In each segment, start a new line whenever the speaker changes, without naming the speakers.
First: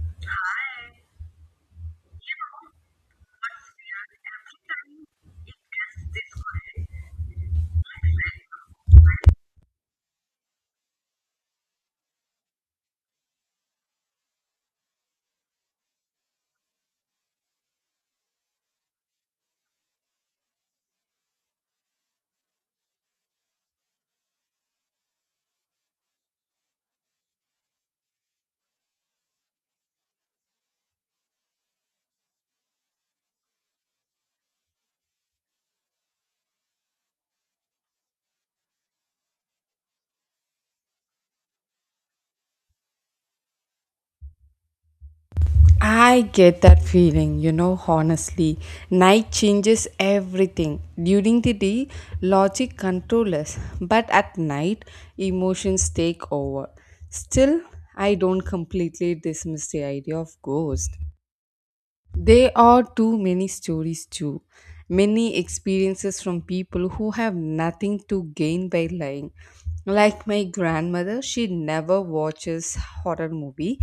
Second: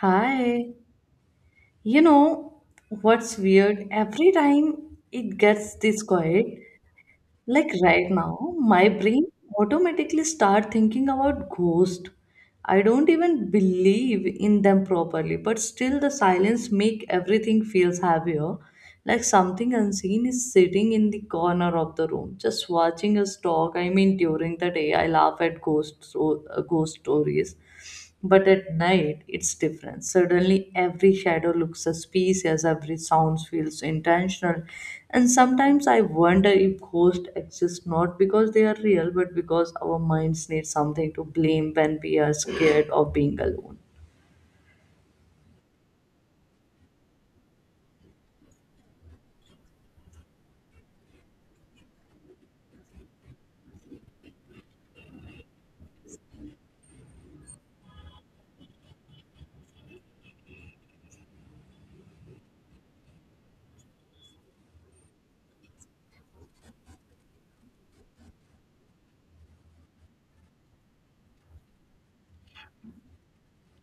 Hi. You know what's weird? Every time it gets this quiet, like right now, my brain automatically start thinking about ghost. I don't even believe in them properly, but still the silence make everything feels heavier, like something unseen is sitting in the corner of the room just watching us talk. I mean, during the day I laugh at ghost stories, but at night it's different. Suddenly every shadow looks suspicious, every sound feels intentional. And sometimes I wonder if ghosts exist not because they are real but because our minds need something to blame when we are scared of being alone.
I get that feeling, you know, honestly. Night changes everything. During the day, logic controls us, but at night, emotions take over. Still, I don't completely dismiss the idea of ghost. There are too many stories, too. Many experiences from people who have nothing to gain by lying. Like my grandmother, she never watches horror movie,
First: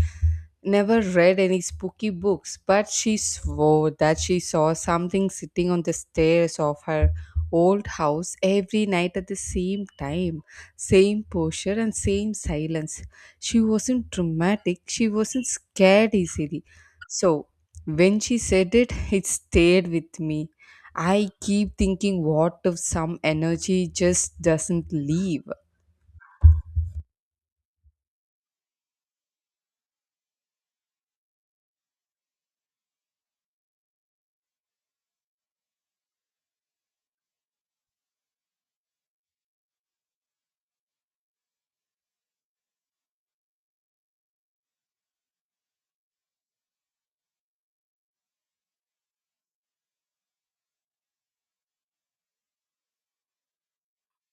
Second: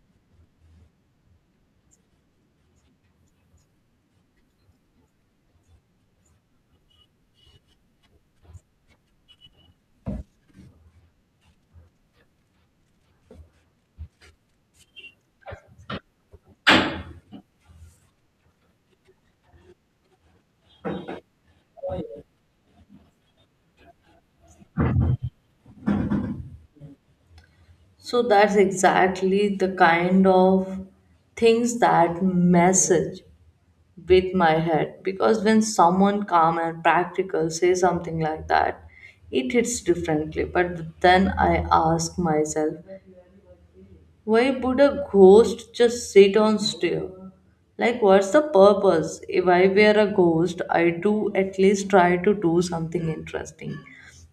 never read any spooky books, but she swore that she saw something sitting on the stairs of her old house every night at the same time, same posture and same silence. She wasn't dramatic, she wasn't scared easily. So when she said it, it stayed with me. I keep thinking, what if some energy just doesn't leave?
So that's exactly the kind of things that message with my head, because when someone calm and practical say something like that, it hits differently. But then I ask myself, why would a ghost just sit on stare? Like, what's the purpose? If I were a ghost, I do at least try to do something interesting,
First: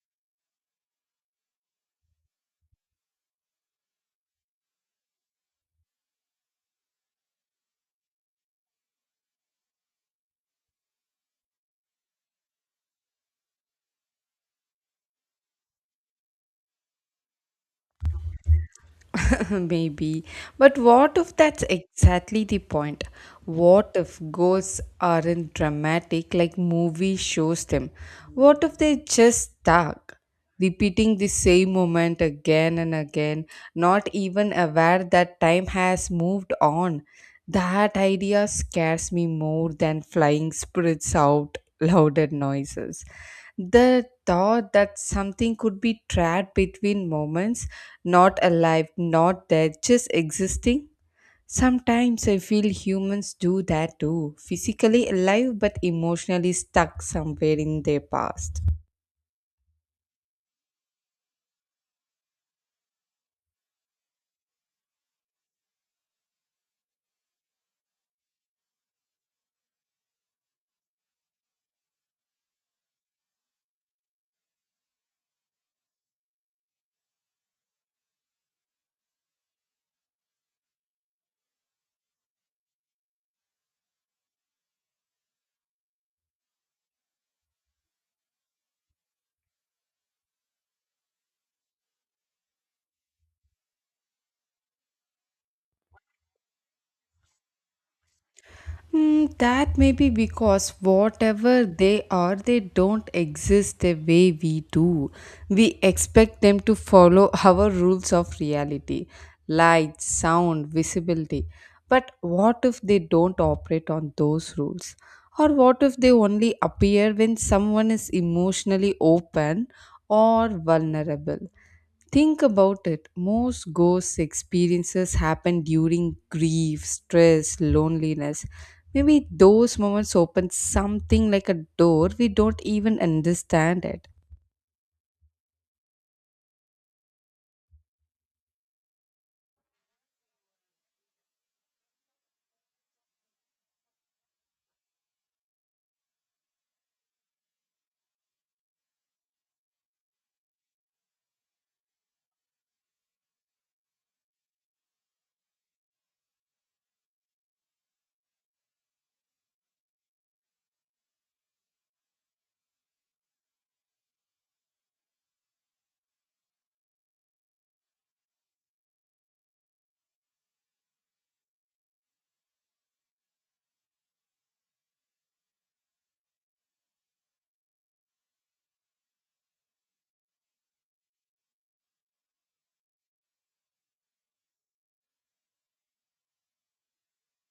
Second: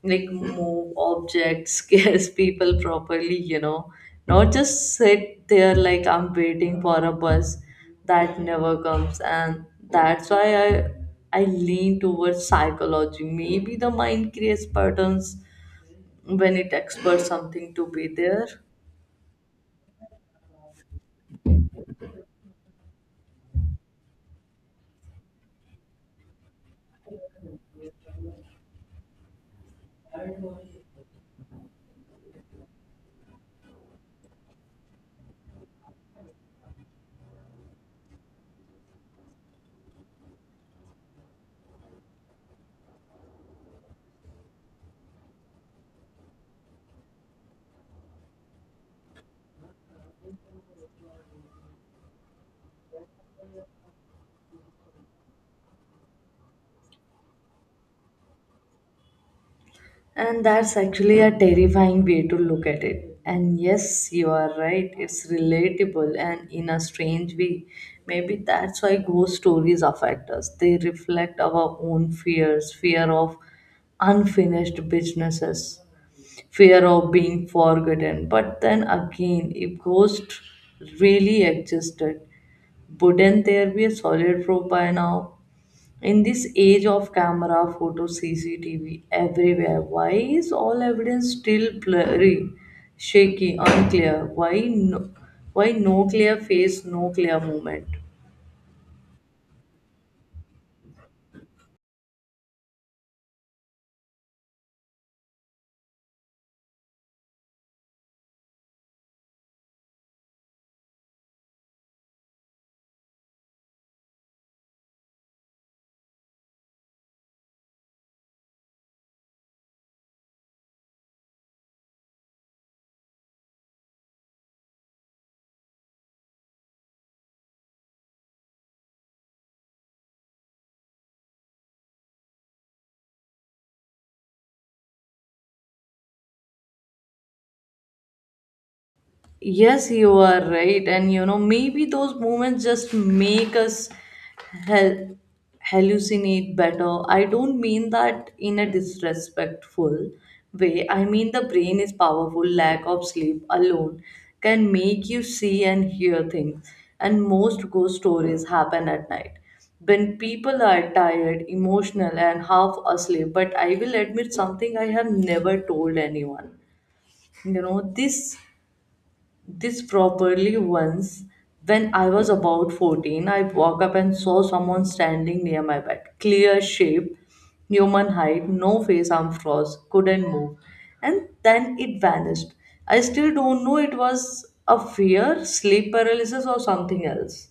like move objects, scares people properly, you know, not just sit there like I'm waiting for a bus that never comes. And that's why I lean towards psychology. Maybe the mind creates patterns when it expects something to be there.
Maybe. But what if that's exactly the point? What if ghosts aren't dramatic like movie shows them? What if they're just stuck, repeating the same moment again and again, not even aware that time has moved on? That idea scares me more than flying spirits out louder noises. The thought that something could be trapped between moments, not alive, not dead, just existing. Sometimes I feel humans do that too, physically alive but emotionally stuck somewhere in their past.
And that's actually a terrifying way to look at it. And yes, you are right, it's relatable and in a strange way. Maybe that's why ghost stories affect us. They reflect our own fears, fear of unfinished businesses, fear of being forgotten. But then again, if ghosts really existed, wouldn't there be a solid proof by now? In this age of camera photo CCTV everywhere, why is all evidence still blurry, shaky, unclear why no clear face, no clear movement?
Mm, that may be because whatever they are, they don't exist the way we do. We expect them to follow our rules of reality: light, sound, visibility. But what if they don't operate on those rules? Or what if they only appear when someone is emotionally open or vulnerable? Think about it. Most ghost experiences happen during grief, stress, loneliness. Maybe those moments open something like a door we don't even understand it.
Yes, you are right. And you know, maybe those moments just make us hel- hallucinate better. I don't mean that in a disrespectful way. I mean, the brain is powerful. Lack of sleep alone can make you see and hear things. And most ghost stories happen at night when people are tired, emotional, and half asleep. But I will admit something I have never told anyone. You know, this properly once when I was about 14, I woke up and saw someone standing near my bed. Clear shape, human height, no face, arm froze, couldn't move. And then it vanished. I still don't know it was a fear, sleep paralysis, or something else.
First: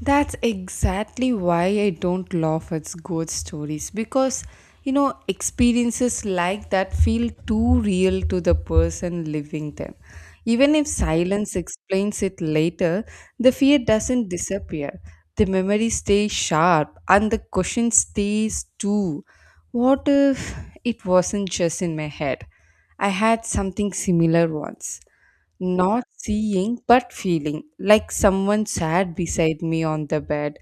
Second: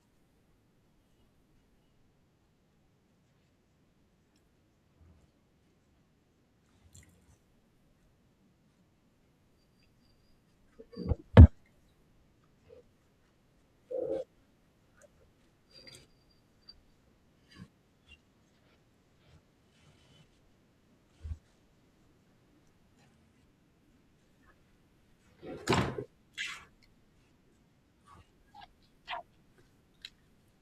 That's exactly why I don't laugh at ghost stories, because you know experiences like that feel too real to the person living them. Even if silence explains it later, the fear doesn't disappear. The memory stays sharp and the question stays too. What if it wasn't just in my head? I had something similar once, not seeing but feeling like someone sat beside me on the bed.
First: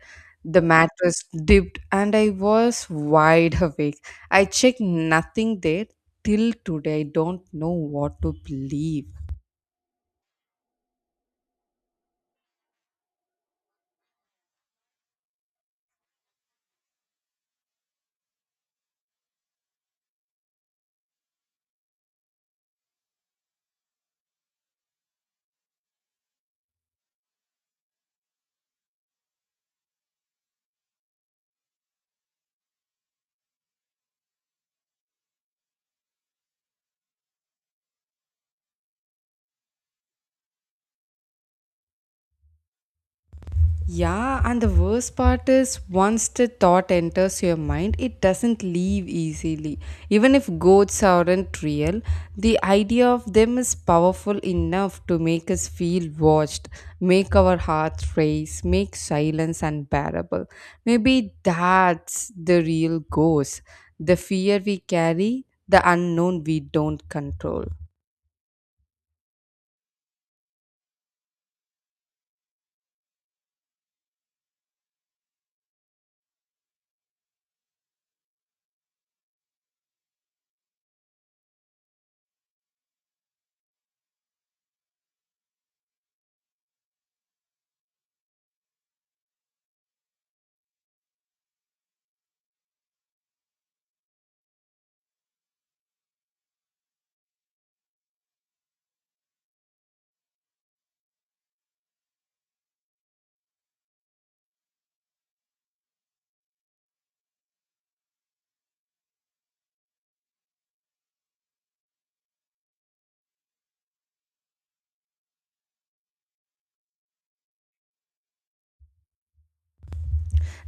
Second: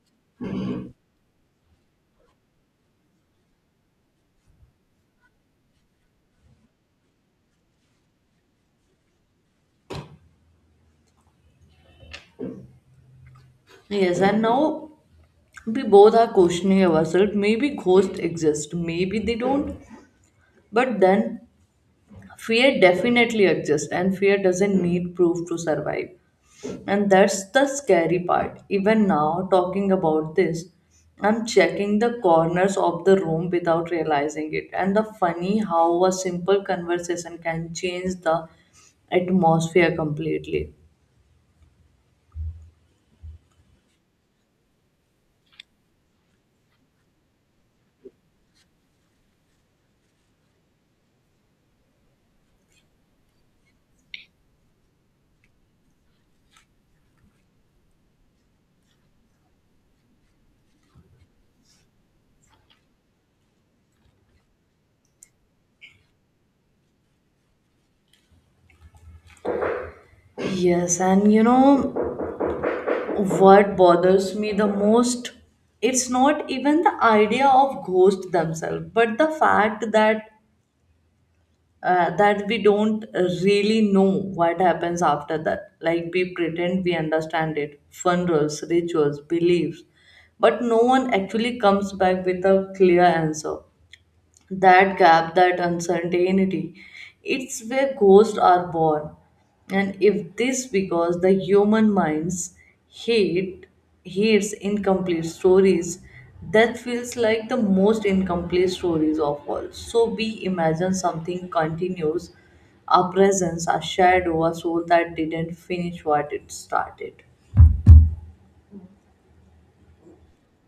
The mattress dipped and I was wide awake. I checked, nothing there. Till today I don't know what to believe.
Yes, and now we both are questioning ourselves. Maybe ghosts exist, maybe they don't. But then fear definitely exists, and fear doesn't need proof to survive. And that's the scary part. Even now, talking about this, I'm checking the corners of the room without realizing it. And the funny how a simple conversation can change the atmosphere completely.
Yeah, and the worst part is once the thought enters your mind, it doesn't leave easily. Even if goats aren't real, the idea of them is powerful enough to make us feel watched, make our hearts race, make silence unbearable. Maybe that's the real ghost, the fear we carry, the unknown we don't control.
Yes, and you know what bothers me the most? It's not even the idea of ghosts themselves, but the fact that that we don't really know what happens after that. Like we pretend we understand it, funerals, rituals, beliefs, but no one actually comes back with a clear answer. That gap, that uncertainty, it's where ghosts are born. And if this because the human minds hate hates incomplete stories, that feels like the most incomplete stories of all. So we imagine something continues, a presence, a shadow, a soul that didn't finish what it started.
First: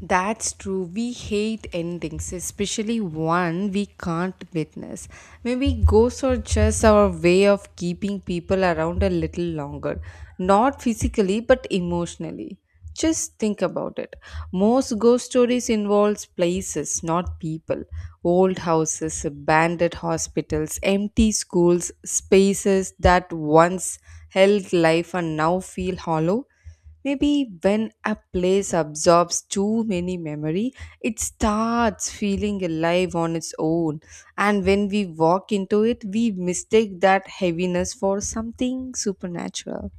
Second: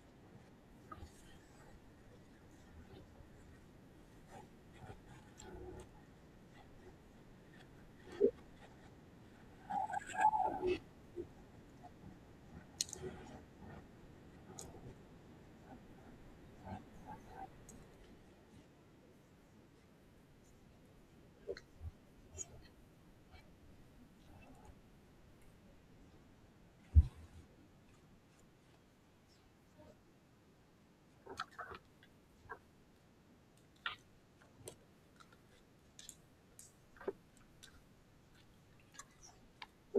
That's true. We hate endings, especially one we can't witness. Maybe ghosts are just our way of keeping people around a little longer, not physically but emotionally. Just think about it. Most ghost stories involves places, not people. Old houses, abandoned hospitals, empty schools, spaces that once held life and now feel hollow. Maybe when a place absorbs too many memory, it starts feeling alive on its own. And when we walk into it, we mistake that heaviness for something supernatural.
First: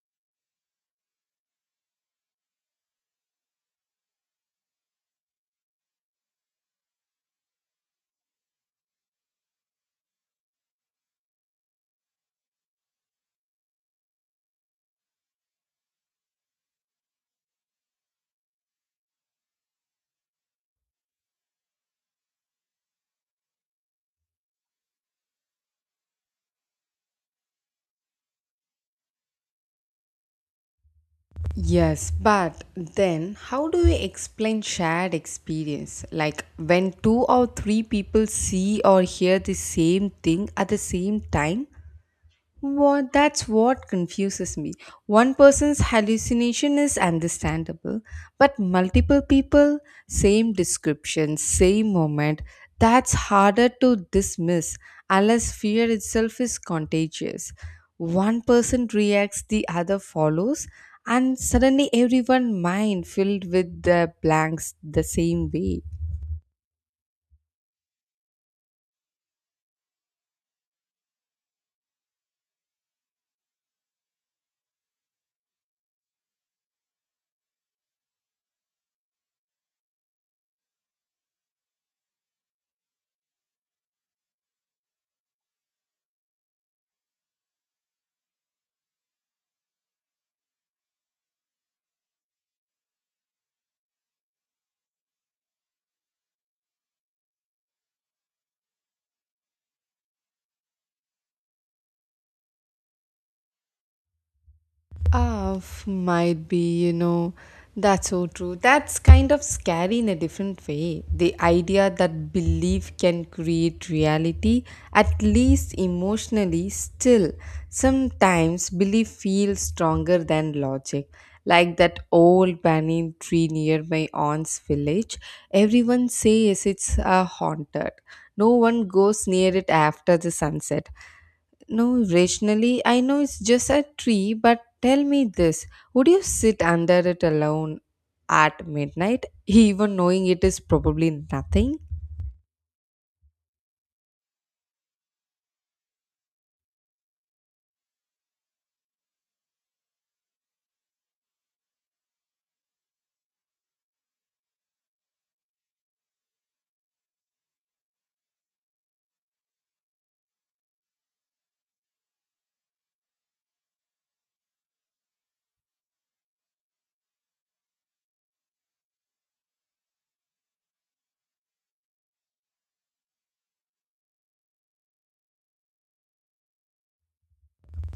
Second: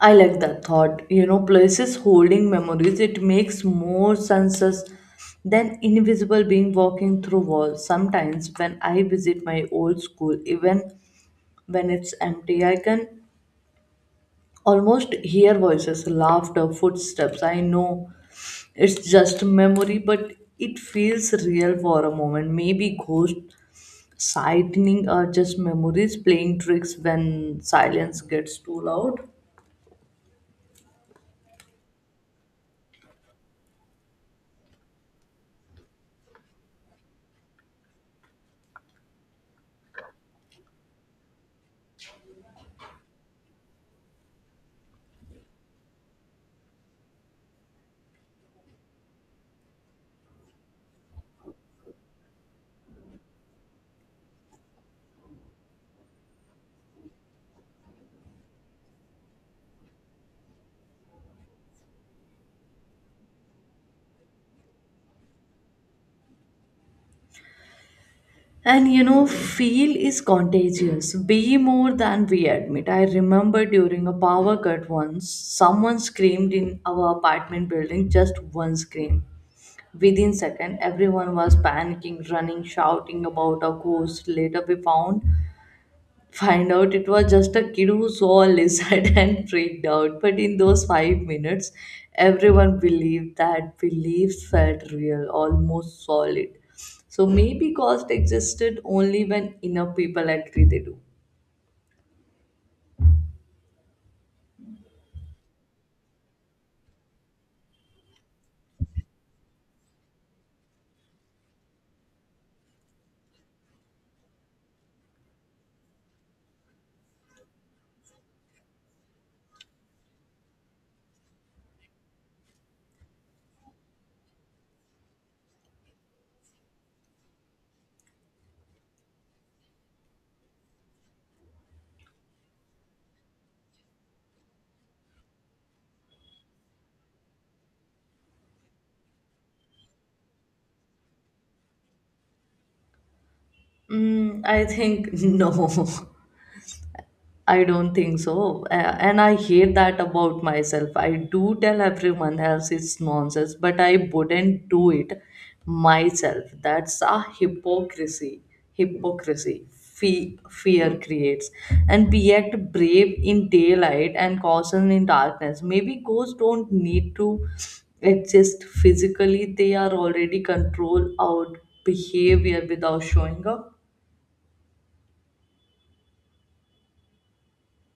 I like that thought. You know, places holding memories, it makes more senses than invisible being walking through walls. Sometimes when I visit my old school, even when it's empty, I can almost hear voices, laughter, footsteps. I know it's just memory, but it feels real for a moment. Maybe ghost sighting are just memories playing tricks when silence gets too loud.
Yes, but then how do we explain shared experience? Like when two or three people see or hear the same thing at the same time, what, that's what confuses me. One person's hallucination is understandable, but multiple people, same description, same moment, that's harder to dismiss unless fear itself is contagious. One person reacts, the other follows, and suddenly everyone mind filled with the blanks the same way.
And you know, feel is contagious. Be more than we admit. I remember during a power cut once, someone screamed in our apartment building, just one scream. Within second, everyone was panicking, running, shouting about a ghost. Later we found. Find out it was just a kid who saw a lizard and freaked out. But in those 5 minutes, everyone believed that beliefs felt real, almost solid. So maybe ghosts existed only when enough people agree they do.
Ah, might be, you know, that's so true. That's kind of scary in a different way. The idea that belief can create reality, at least emotionally, still. Sometimes belief feels stronger than logic. Like that old banyan tree near my aunt's village, everyone says it's haunted. No one goes near it after the sunset. No, rationally, I know it's just a tree, but tell me this, would you sit under it alone at midnight, even knowing it is probably nothing?
Mm, I think no. I don't think so. And I hate that about myself. I do tell everyone else it's nonsense, but I wouldn't do it myself. That's a hypocrisy. Hypocrisy. Fear creates. And we act brave in daylight and caution in darkness. Maybe ghosts don't need to exist physically, they are already control our behavior without showing up.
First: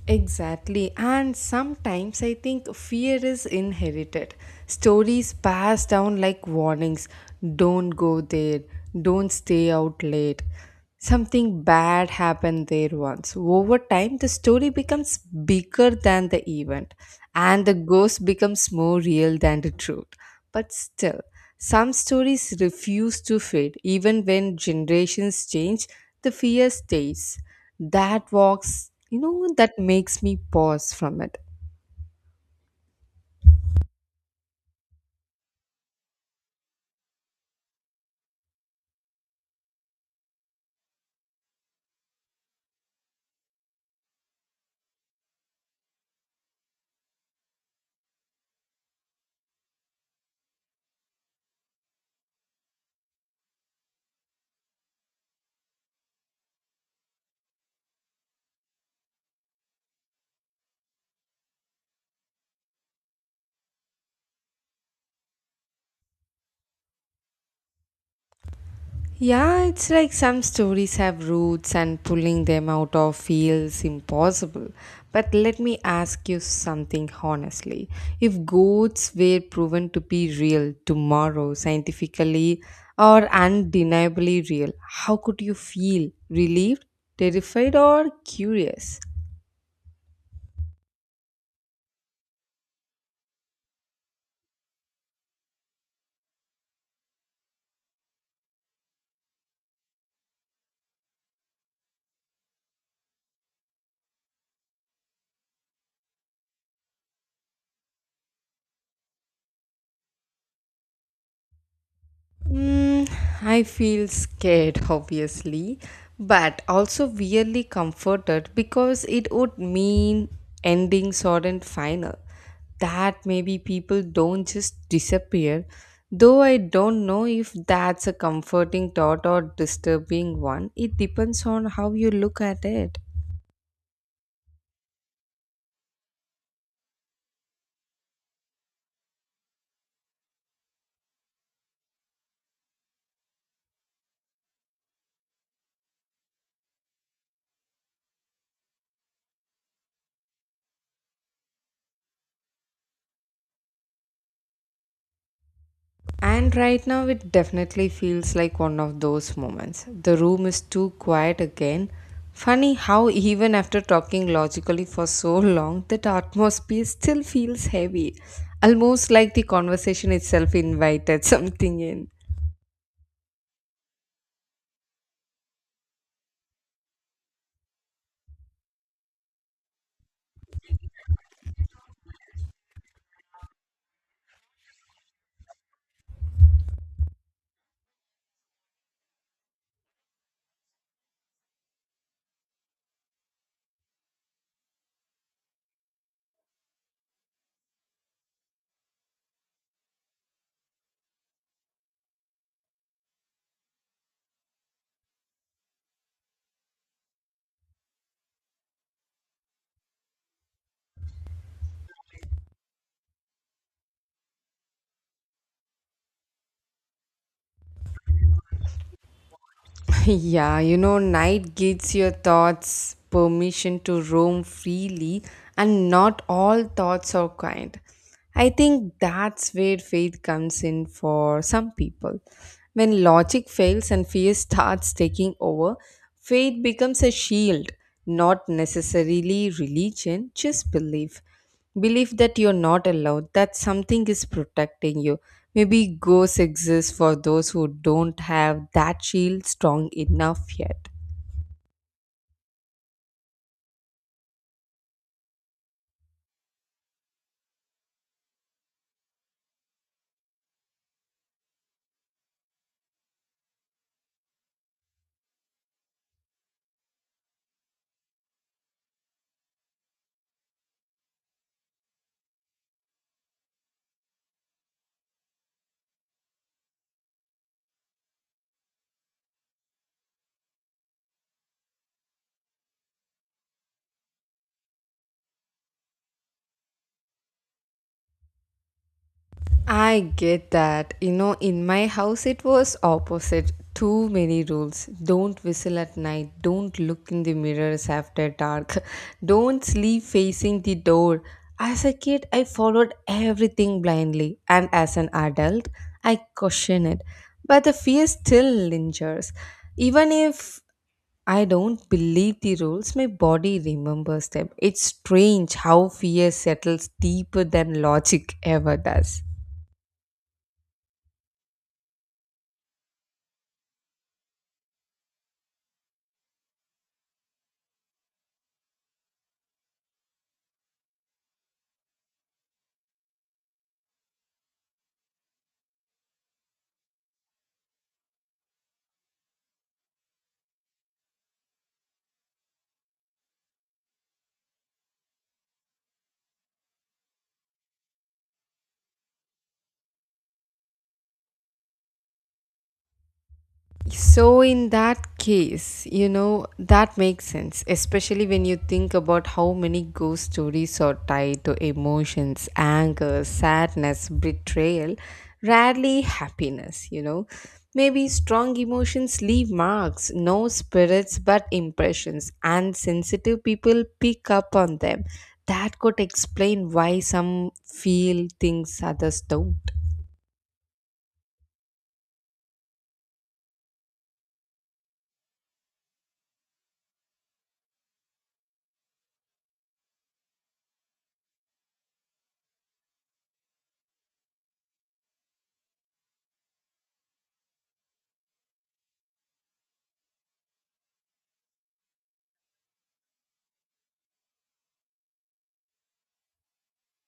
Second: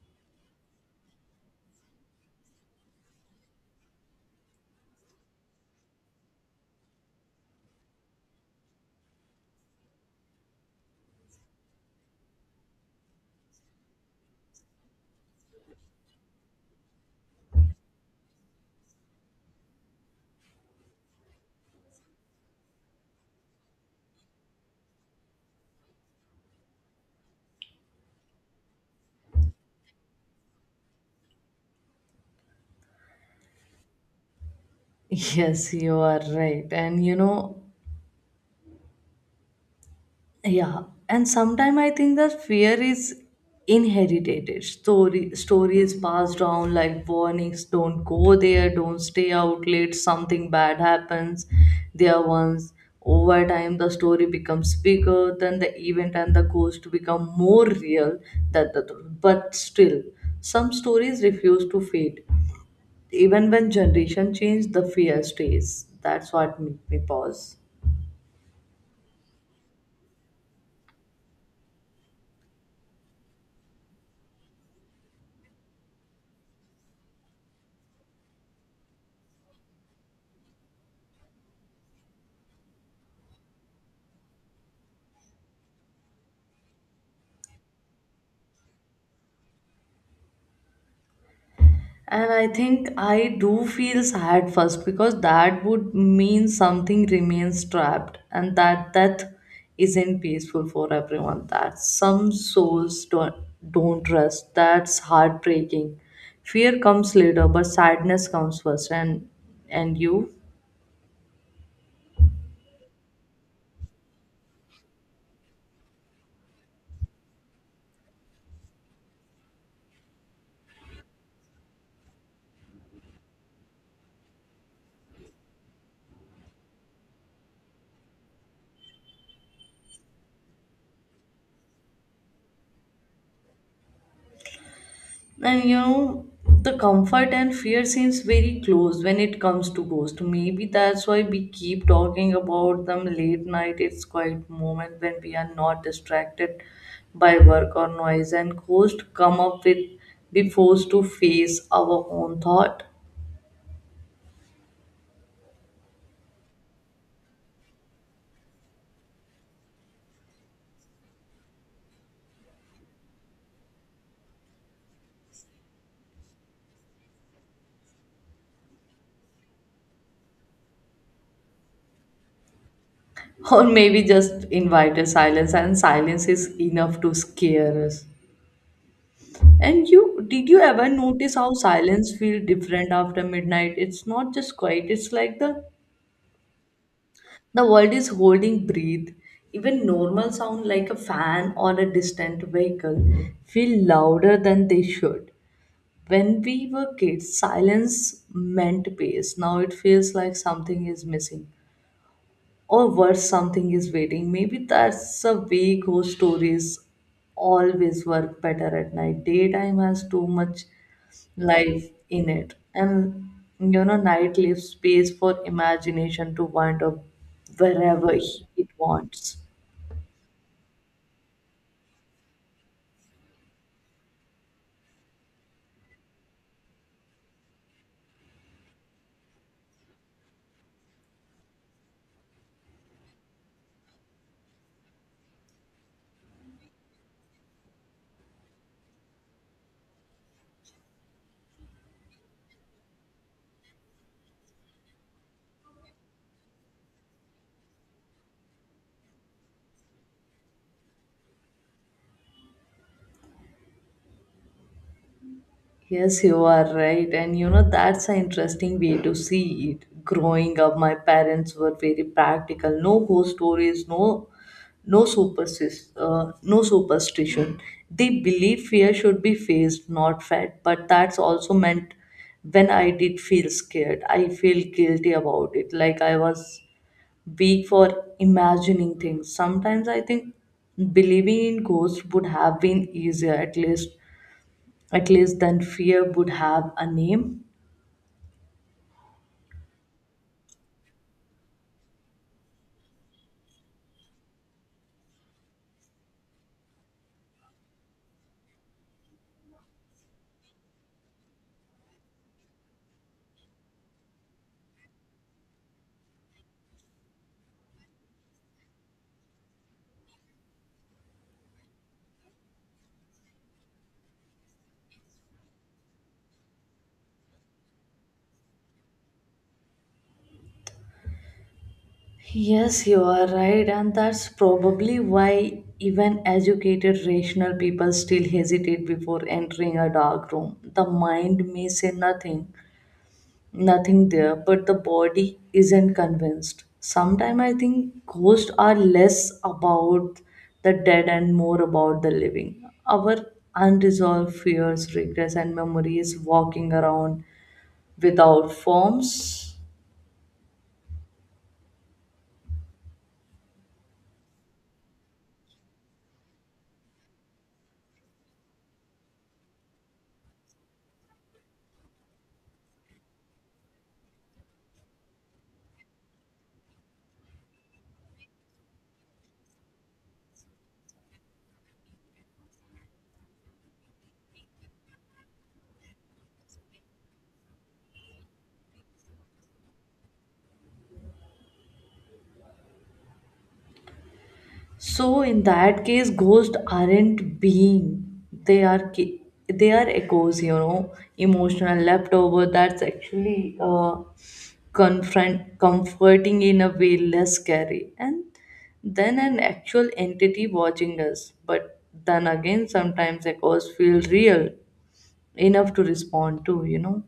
Exactly, and sometimes I think fear is inherited. Stories passed down like warnings: don't go there, don't stay out late. Something bad happened there once. Over time, the story becomes bigger than the event, and the ghost becomes more real than the truth. But still, some stories refuse to fade, even when generations change, the fear stays. That walks, you know, that makes me pause from it.
Yes, you are right. Yeah, and sometimes I think that fear is inherited. Story stories passed down like warnings: don't go there, don't stay out late, something bad happens. There once, over time, the story becomes bigger than the event and the ghost become more real than the truth. But still, some stories refuse to fade. Even when generation change, the fear stays. That's what made me pause.
Yeah, it's like some stories have roots and pulling them out of feels impossible. But let me ask you something honestly. If goats were proven to be real tomorrow, scientifically or undeniably real, how could you feel? Relieved, terrified, or curious?
And I think I do feel sad first because that would mean something remains trapped and that death isn't peaceful for everyone. That some souls don't rest. That's heartbreaking. Fear comes later, but sadness comes first. And you?
Mm, I feel scared, obviously, but also weirdly comforted because it would mean ending sudden final. That maybe people don't just disappear, though I don't know if that's a comforting thought or disturbing one. It depends on how you look at it.
And you know, the comfort and fear seems very close when it comes to ghost. Maybe that's why we keep talking about them late night. It's quite moment when we are not distracted by work or noise, and ghost come up with be forced to face our own thought.
And right now, it definitely feels like one of those moments. The room is too quiet again. Funny how, even after talking logically for so long, that atmosphere still feels heavy. Almost like the conversation itself invited something in.
Or maybe just invite a silence, and silence is enough to scare us. And you did you ever notice how silence feel different after midnight? It's not just quiet, it's like the world is holding breath. Even normal sound like a fan or a distant vehicle feel louder than they should. When we were kids, silence meant peace. Now it feels like something is missing. Or worse, something is waiting. Maybe that's a way ghost stories always work better at night. Daytime has too much life in it, and you know night leaves space for imagination to wander wherever it wants.
Yeah, you know, night gives your thoughts permission to roam freely, and not all thoughts are kind. I think that's where faith comes in for some people. When logic fails and fear starts taking over, faith becomes a shield, not necessarily religion, just belief. Believe that you're not allowed, that something is protecting you. Maybe ghosts exist for those who don't have that shield strong enough yet.
Yes, you are right, and you know, that's an interesting way to see it. Growing up, my parents were very practical, no ghost stories, no no superstition no superstition. They believe fear should be faced not fed, but that's also meant when I did feel scared I feel guilty about it, like I was weak for imagining things. Sometimes I think believing in ghosts would have been easier, at least then fear would have a name.
I get that. You know, in my house it was opposite. Too many rules. Don't whistle at night. Don't look in the mirrors after dark. Don't sleep facing the door. As a kid, I followed everything blindly, and as an adult, I question it. But the fear still lingers. Even if I don't believe the rules, my body remembers them. It's strange how fear settles deeper than logic ever does.
Yes, you are right, and that's probably why even educated, rational people still hesitate before entering a dark room. The mind may say nothing there, but the body isn't convinced. Sometimes I think ghosts are less about the dead and more about the living. Our unresolved fears, regrets, and memories walking around without forms.
So, in that case, you know, that makes sense, especially when you think about how many ghost stories are tied to emotions, anger, sadness, betrayal, rarely happiness, you know. Maybe strong emotions leave marks, no spirits but impressions, and sensitive people pick up on them. That could explain why some feel things others don't.
So in that case, ghosts aren't being; they are they are echoes, you know, emotional leftover. That's actually confront comforting in a way, less scary, and then an actual entity watching us. But then again, sometimes echoes feel real enough to respond to, you know.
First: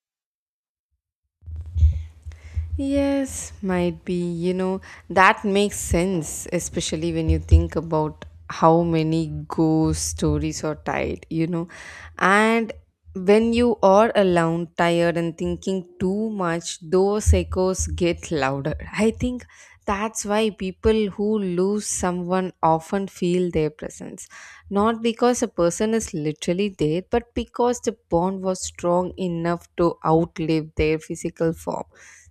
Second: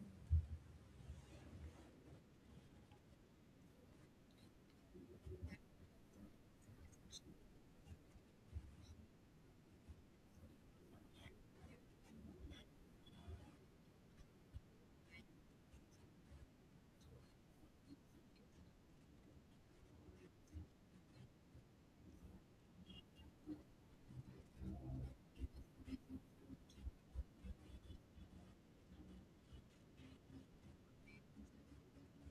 Yes, might be. You know, that makes sense, especially when you think about how many ghost stories are tied, you know. And when you are alone, tired, and thinking too much, those echoes get louder. I think that's why people who lose someone often feel their presence. Not because a person is literally dead, but because the bond was strong enough to outlive their physical form.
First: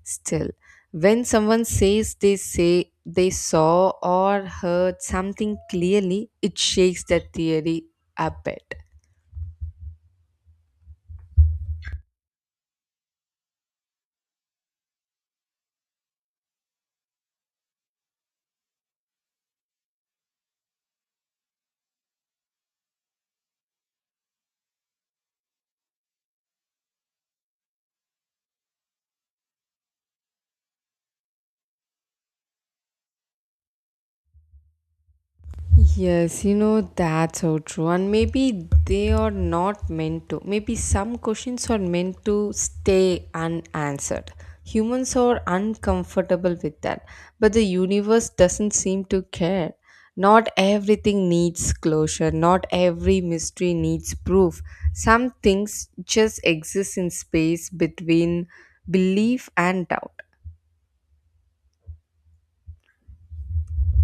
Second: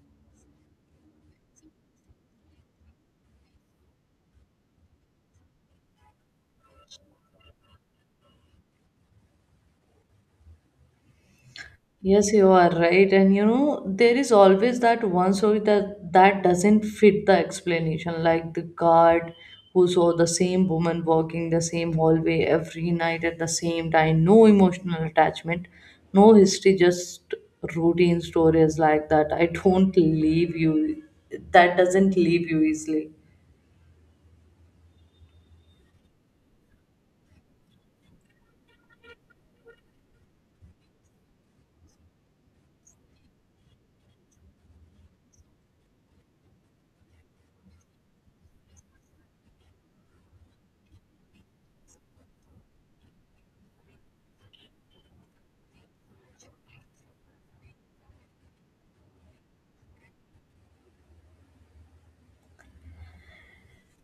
Still, when someone say they saw or heard something clearly, it shakes that theory a bit.
Yes, you are right. And you know, there is always that one story that doesn't fit the explanation, like the guard who saw the same woman walking the same hallway every night at the same time. No emotional attachment, no history, just routine stories like that. I don't leave you, that doesn't leave you easily.
Yes, you know, that's so true. And maybe they are not meant to. Maybe some questions are meant to stay unanswered. Humans are uncomfortable with that. But the universe doesn't seem to care. Not everything needs closure. Not every mystery needs proof. Some things just exist in space between belief and doubt.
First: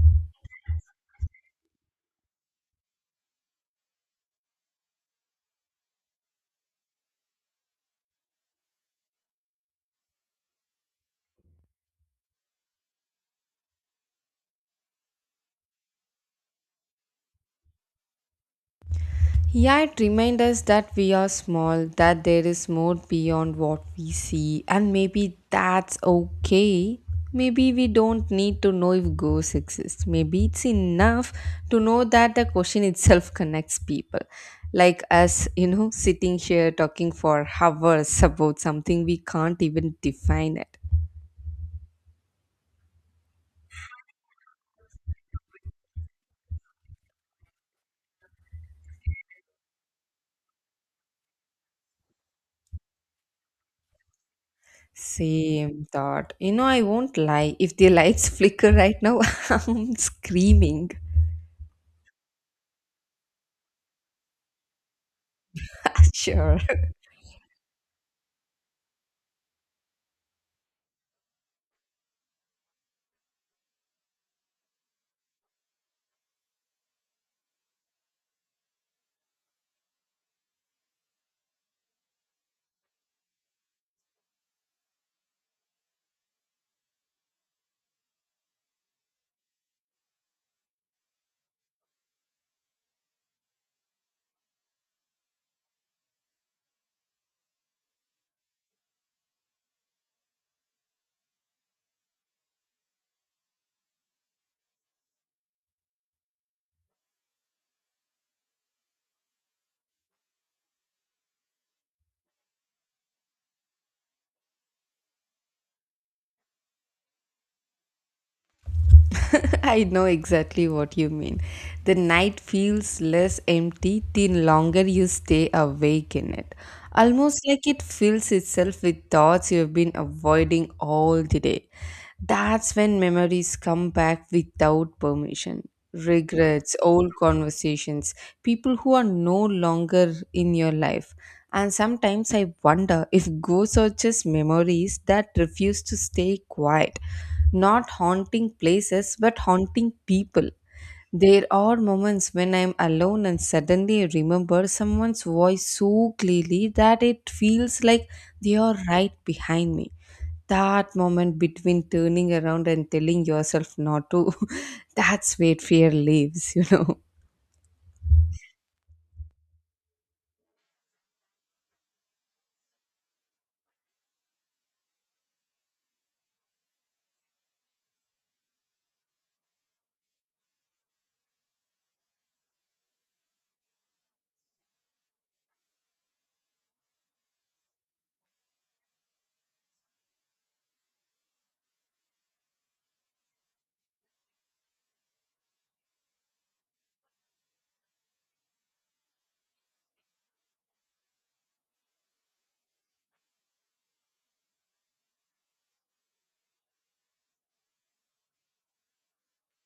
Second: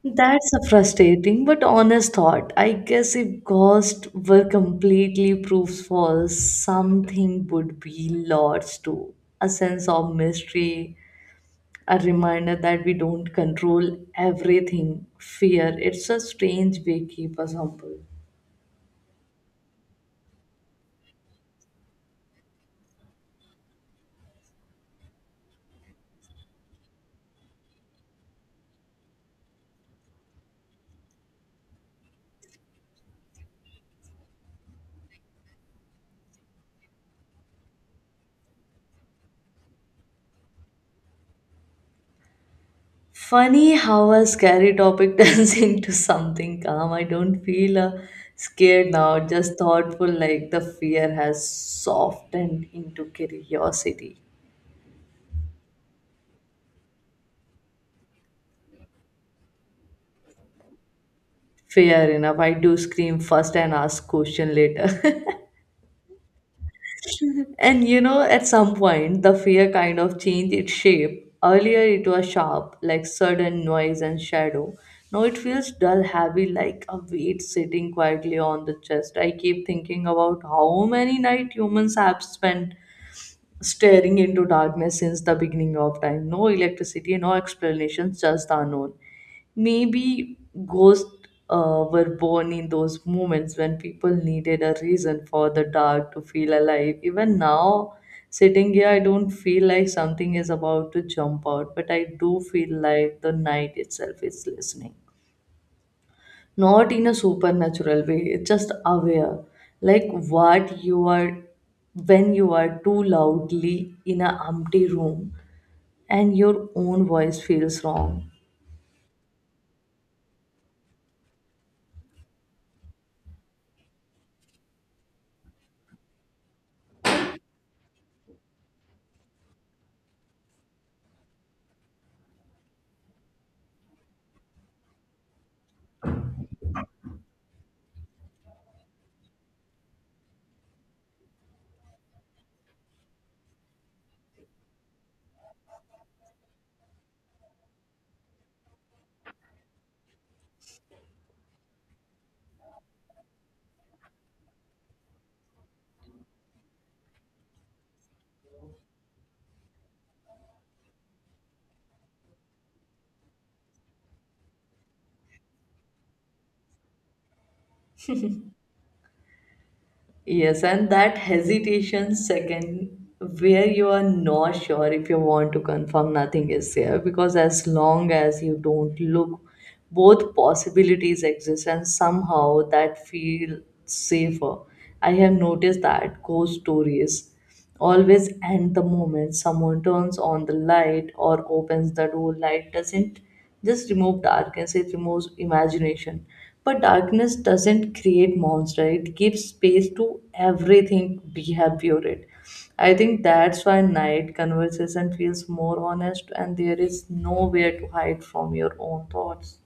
That's a frustrating but honest thought. I guess if ghosts were completely proof false, something would be lost too, a sense of mystery, a reminder that we don't control everything. Fear. It's a strange gatekeeper humble.
Yeah, it reminds us that we are small, that there is more beyond what we see, and maybe that's okay. Maybe we don't need to know if ghosts exist. Maybe it's enough to know that the question itself connects people. Like us, you know, sitting here talking for hours about something we can't even define it.
Funny how a scary topic turns into something calm. I don't feel scared now, just thoughtful, like the fear has softened into curiosity.
Same thought. You know, I won't lie. If the lights flicker right now, I'm screaming.
Fair enough. I do scream first and ask question later.
Sure.
And you know, at some point, the fear kind of changed its shape. Earlier, it was sharp, like sudden noise and shadow. Now it feels dull, heavy, like a weight sitting quietly on the chest. I keep thinking about how many nights humans have spent staring into darkness since the beginning of time. No electricity, no explanations, just the unknown. Maybe ghosts were born in those moments when people needed a reason for the dark to feel alive. Even now, sitting here, I don't feel like something is about to jump out, but I do feel like the night itself is listening, not in a supernatural way, it's just aware, like what you are when you are too loudly in a empty room and your own voice feels wrong.
I know exactly what you mean. The night feels less empty the longer you stay awake in it. Almost like it fills itself with thoughts you have been avoiding all the day. That's when memories come back without permission. Regrets, old conversations, people who are no longer in your life. And sometimes I wonder if ghosts are just memories that refuse to stay quiet, not haunting places but haunting people. There are moments when I'm alone and suddenly I remember someone's voice so clearly that it feels like they are right behind me. That moment between turning around and telling yourself not to, that's where fear lives, you know.
Yes, and that hesitation second where you are not sure if you want to confirm nothing is there, because as long as you don't look, both possibilities exist and somehow that feels safer. I have noticed that ghost stories always end the moment someone turns on the light or opens the door. Light doesn't just remove darkness, it removes imagination. But darkness doesn't create monster, it gives space to everything we have viewed it. I think that's why night conversation feels more honest and there is nowhere to hide from your own thoughts.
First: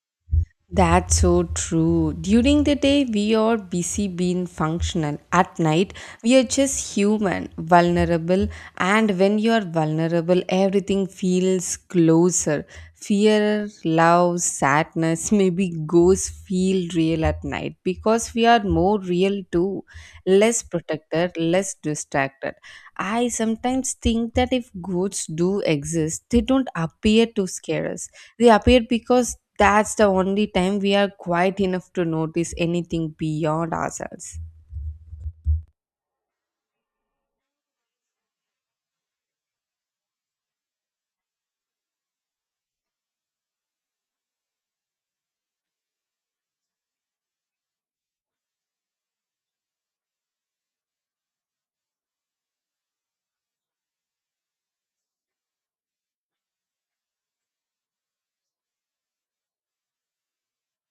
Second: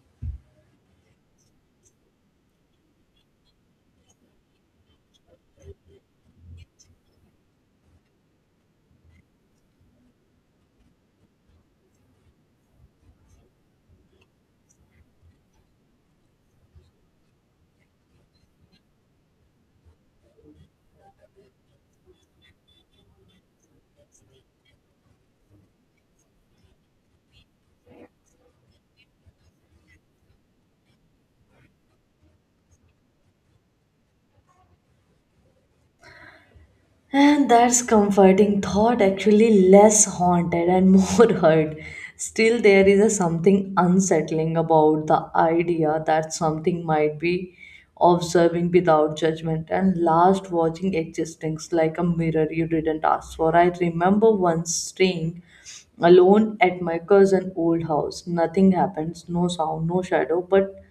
That's so true. During the day, we are busy being functional. At night, we are just human, vulnerable. And when you are vulnerable, everything feels closer. Fear, love, sadness, maybe ghosts feel real at night because we are more real too, less protected, less distracted. I sometimes think that if ghosts do exist, they don't appear to scare us, they appear because that's the only time we are quiet enough to notice anything beyond ourselves.
And that's comforting thought, actually, less haunted and more hurt. Still, there is a something unsettling about the idea that something might be observing without judgment and last watching existence like a mirror you didn't ask for. I remember once staying alone at my cousin old house. Nothing happens, no sound, no shadow, but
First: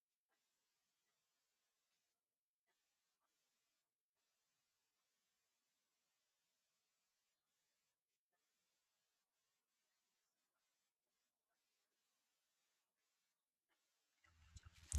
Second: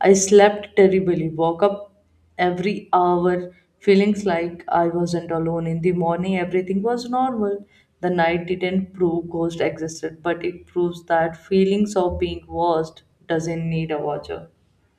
I slept terribly, woke up every hour feeling like I wasn't alone. In the morning, everything was normal. The night didn't prove ghost existed, but it proves that feelings of being watched doesn't need a watcher.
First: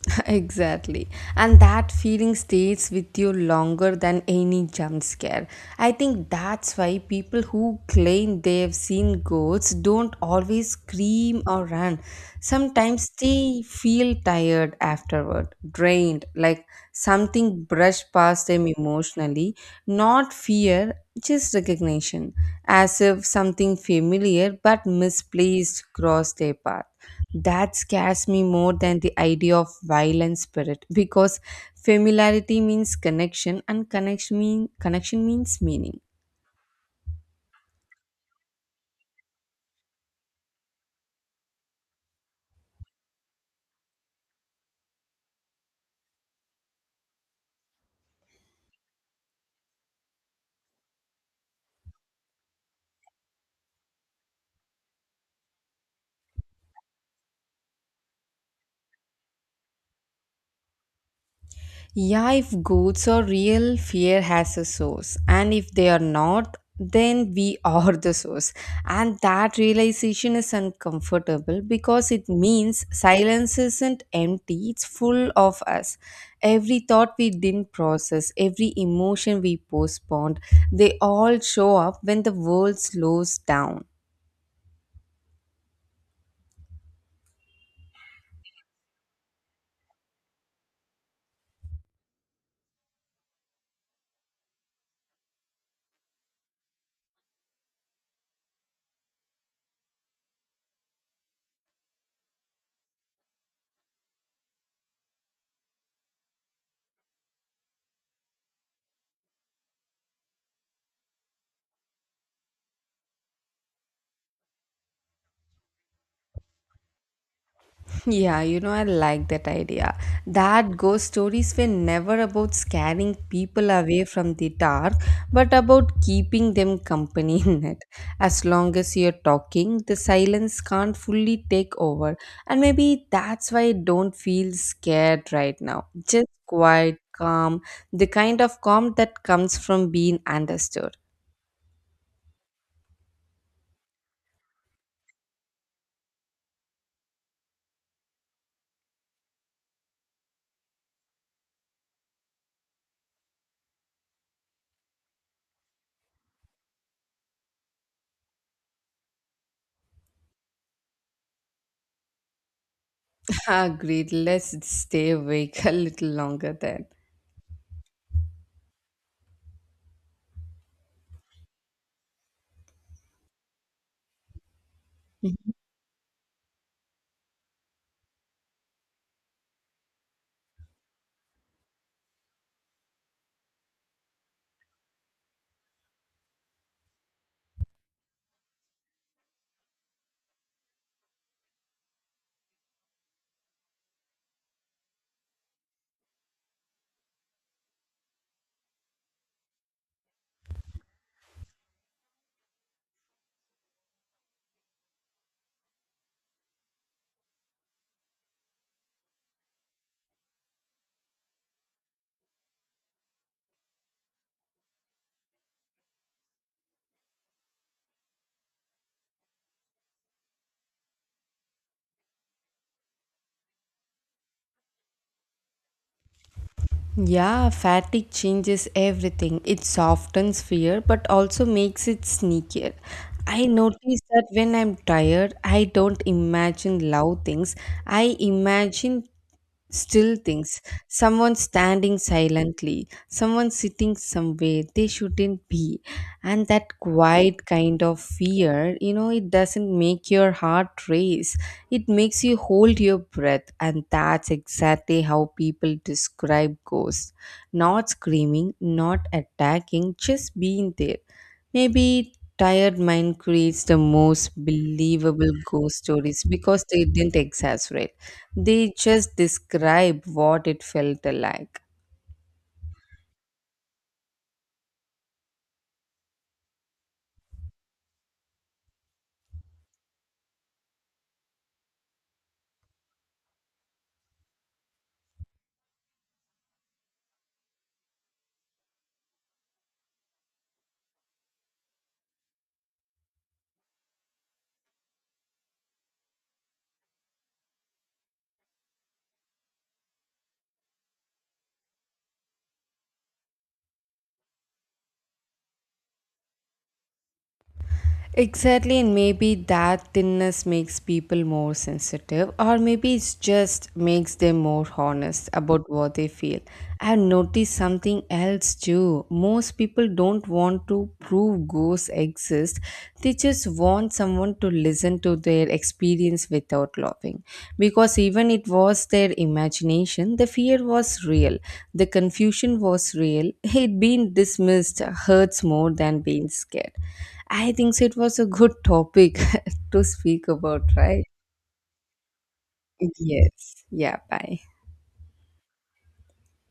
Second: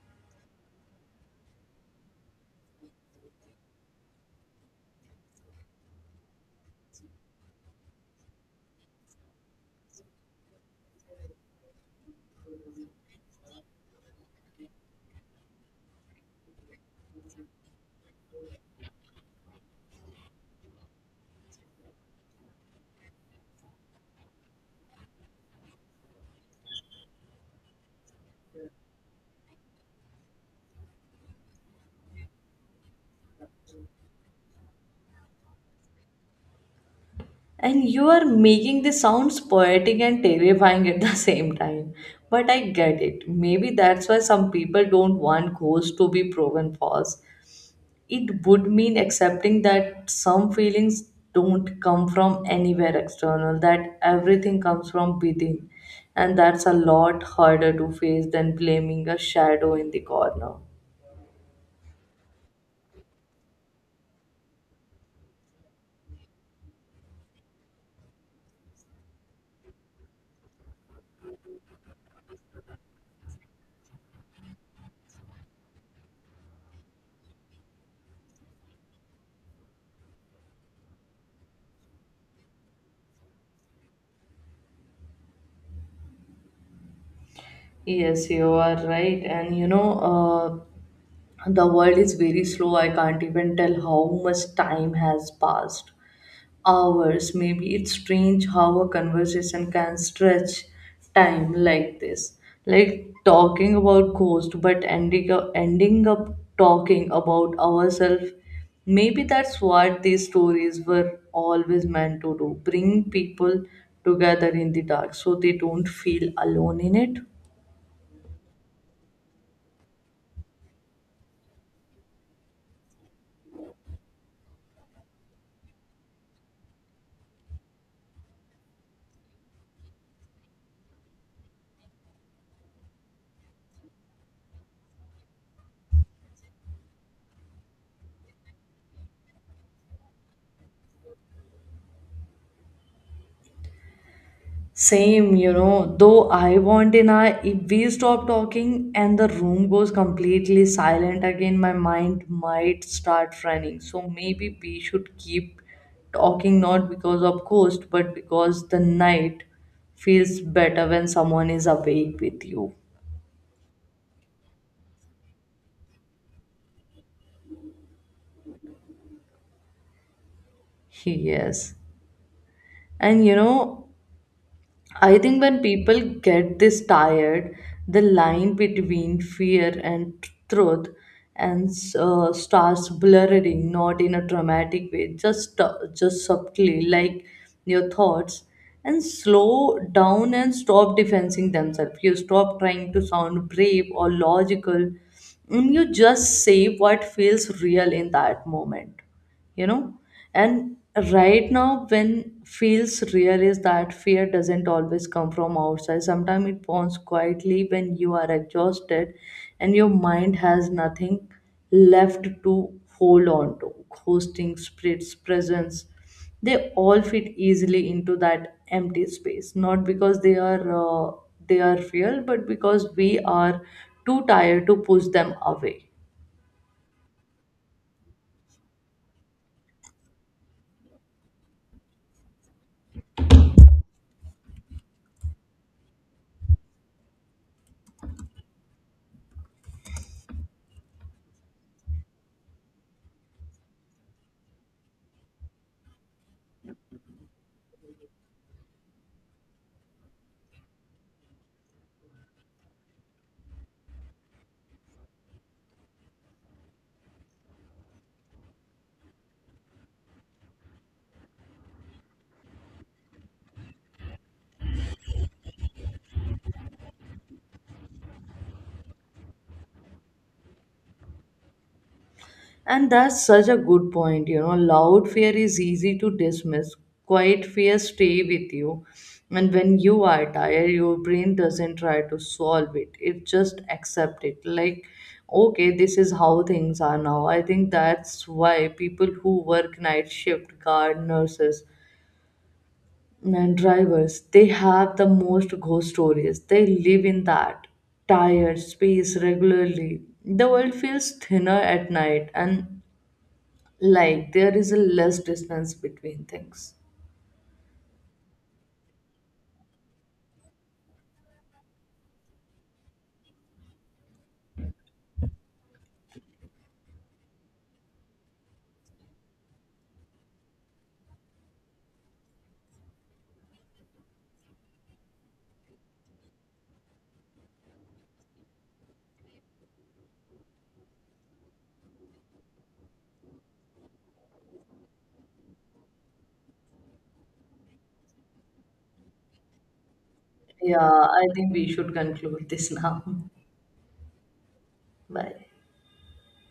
Exactly. And that feeling stays with you longer than any jump scare. I think that's why people who claim they've seen ghosts don't always scream or run. Sometimes they feel tired afterward, drained, like something brushed past them emotionally, not fear, just recognition, as if something familiar but misplaced crossed their path. That scares me more than the idea of violent spirit because familiarity means connection and connection means meaning.
And you are making this sounds poetic and terrifying at the same time. But I get it. Maybe that's why some people don't want ghosts to be proven false. It would mean accepting that some feelings don't come from anywhere external, that everything comes from within. And that's a lot harder to face than blaming a shadow in the corner.
Yeah, if goods are real, fear has a source. And if they are not, then we are the source. And that realization is uncomfortable because it means silence isn't empty, it's full of us. Every thought we didn't process, every emotion we postponed, they all show up when the world slows down.
Yes, you are right. And you know, the world is very slow. I can't even tell how much time has passed. Hours. Maybe it's strange how a conversation can stretch time like this. Like talking about ghost, but ending up talking about ourselves. Maybe that's what these stories were always meant to do, bring people together in the dark so they don't feel alone in it.
Yeah, you know, I like that idea. That ghost stories were never about scaring people away from the dark, but about keeping them company in it. As long as you're talking, the silence can't fully take over. And maybe that's why I don't feel scared right now. Just quiet, calm, the kind of calm that comes from being understood.
Same, you know, though I want in I if we stop talking and the room goes completely silent again, my mind might start running. So maybe we should keep talking, not because of ghost, but because the night feels better when someone is awake with you.
Agreed, let's stay awake a little longer then.
Yes. And you know, I think when people get this tired, the line between fear and truth and starts blurring, not in a dramatic way, just subtly, like your thoughts, and slow down and stop defending themselves. You stop trying to sound brave or logical, and you just say what feels real in that moment, you know, and right now when feels real is that fear doesn't always come from outside, sometimes it spawns quietly when you are exhausted and your mind has nothing left to hold on to hosting spirits presence. They all fit easily into that empty space, not because they are real, but because we are too tired to push them away.
Yeah, fatigue changes everything. It softens fear but also makes it sneakier. I notice that when I'm tired, I don't imagine loud things. I imagine still things. Someone standing silently, someone sitting somewhere they shouldn't be. And that quiet kind of fear, you know, it doesn't make your heart race. It makes you hold your breath. And that's exactly how people describe ghosts. Not screaming, not attacking, just being there. Maybe tired mind creates the most believable ghost stories because they didn't exaggerate, they just describe what it felt like.
And that's such a good point. You know, loud fear is easy to dismiss. Quiet fear stay with you. And when you are tired, your brain doesn't try to solve it. It just accept it. Like, okay, this is how things are now. I think that's why people who work night shift, guard, nurses, and drivers, they have the most ghost stories. They live in that tired space regularly. The world feels thinner at night and, like, there is a less distance between things.
Exactly, and maybe that thinness makes people more sensitive, or maybe it's just makes them more honest about what they feel. I've noticed something else too. Most people don't want to prove ghosts exist, they just want someone to listen to their experience without laughing. Because even it was their imagination, the fear was real, the confusion was real, it being dismissed hurts more than being scared. I think so. It was a good topic to speak about,
Yeah,
right?
I think we should conclude this now.
Yes. Yeah, bye.
Bye.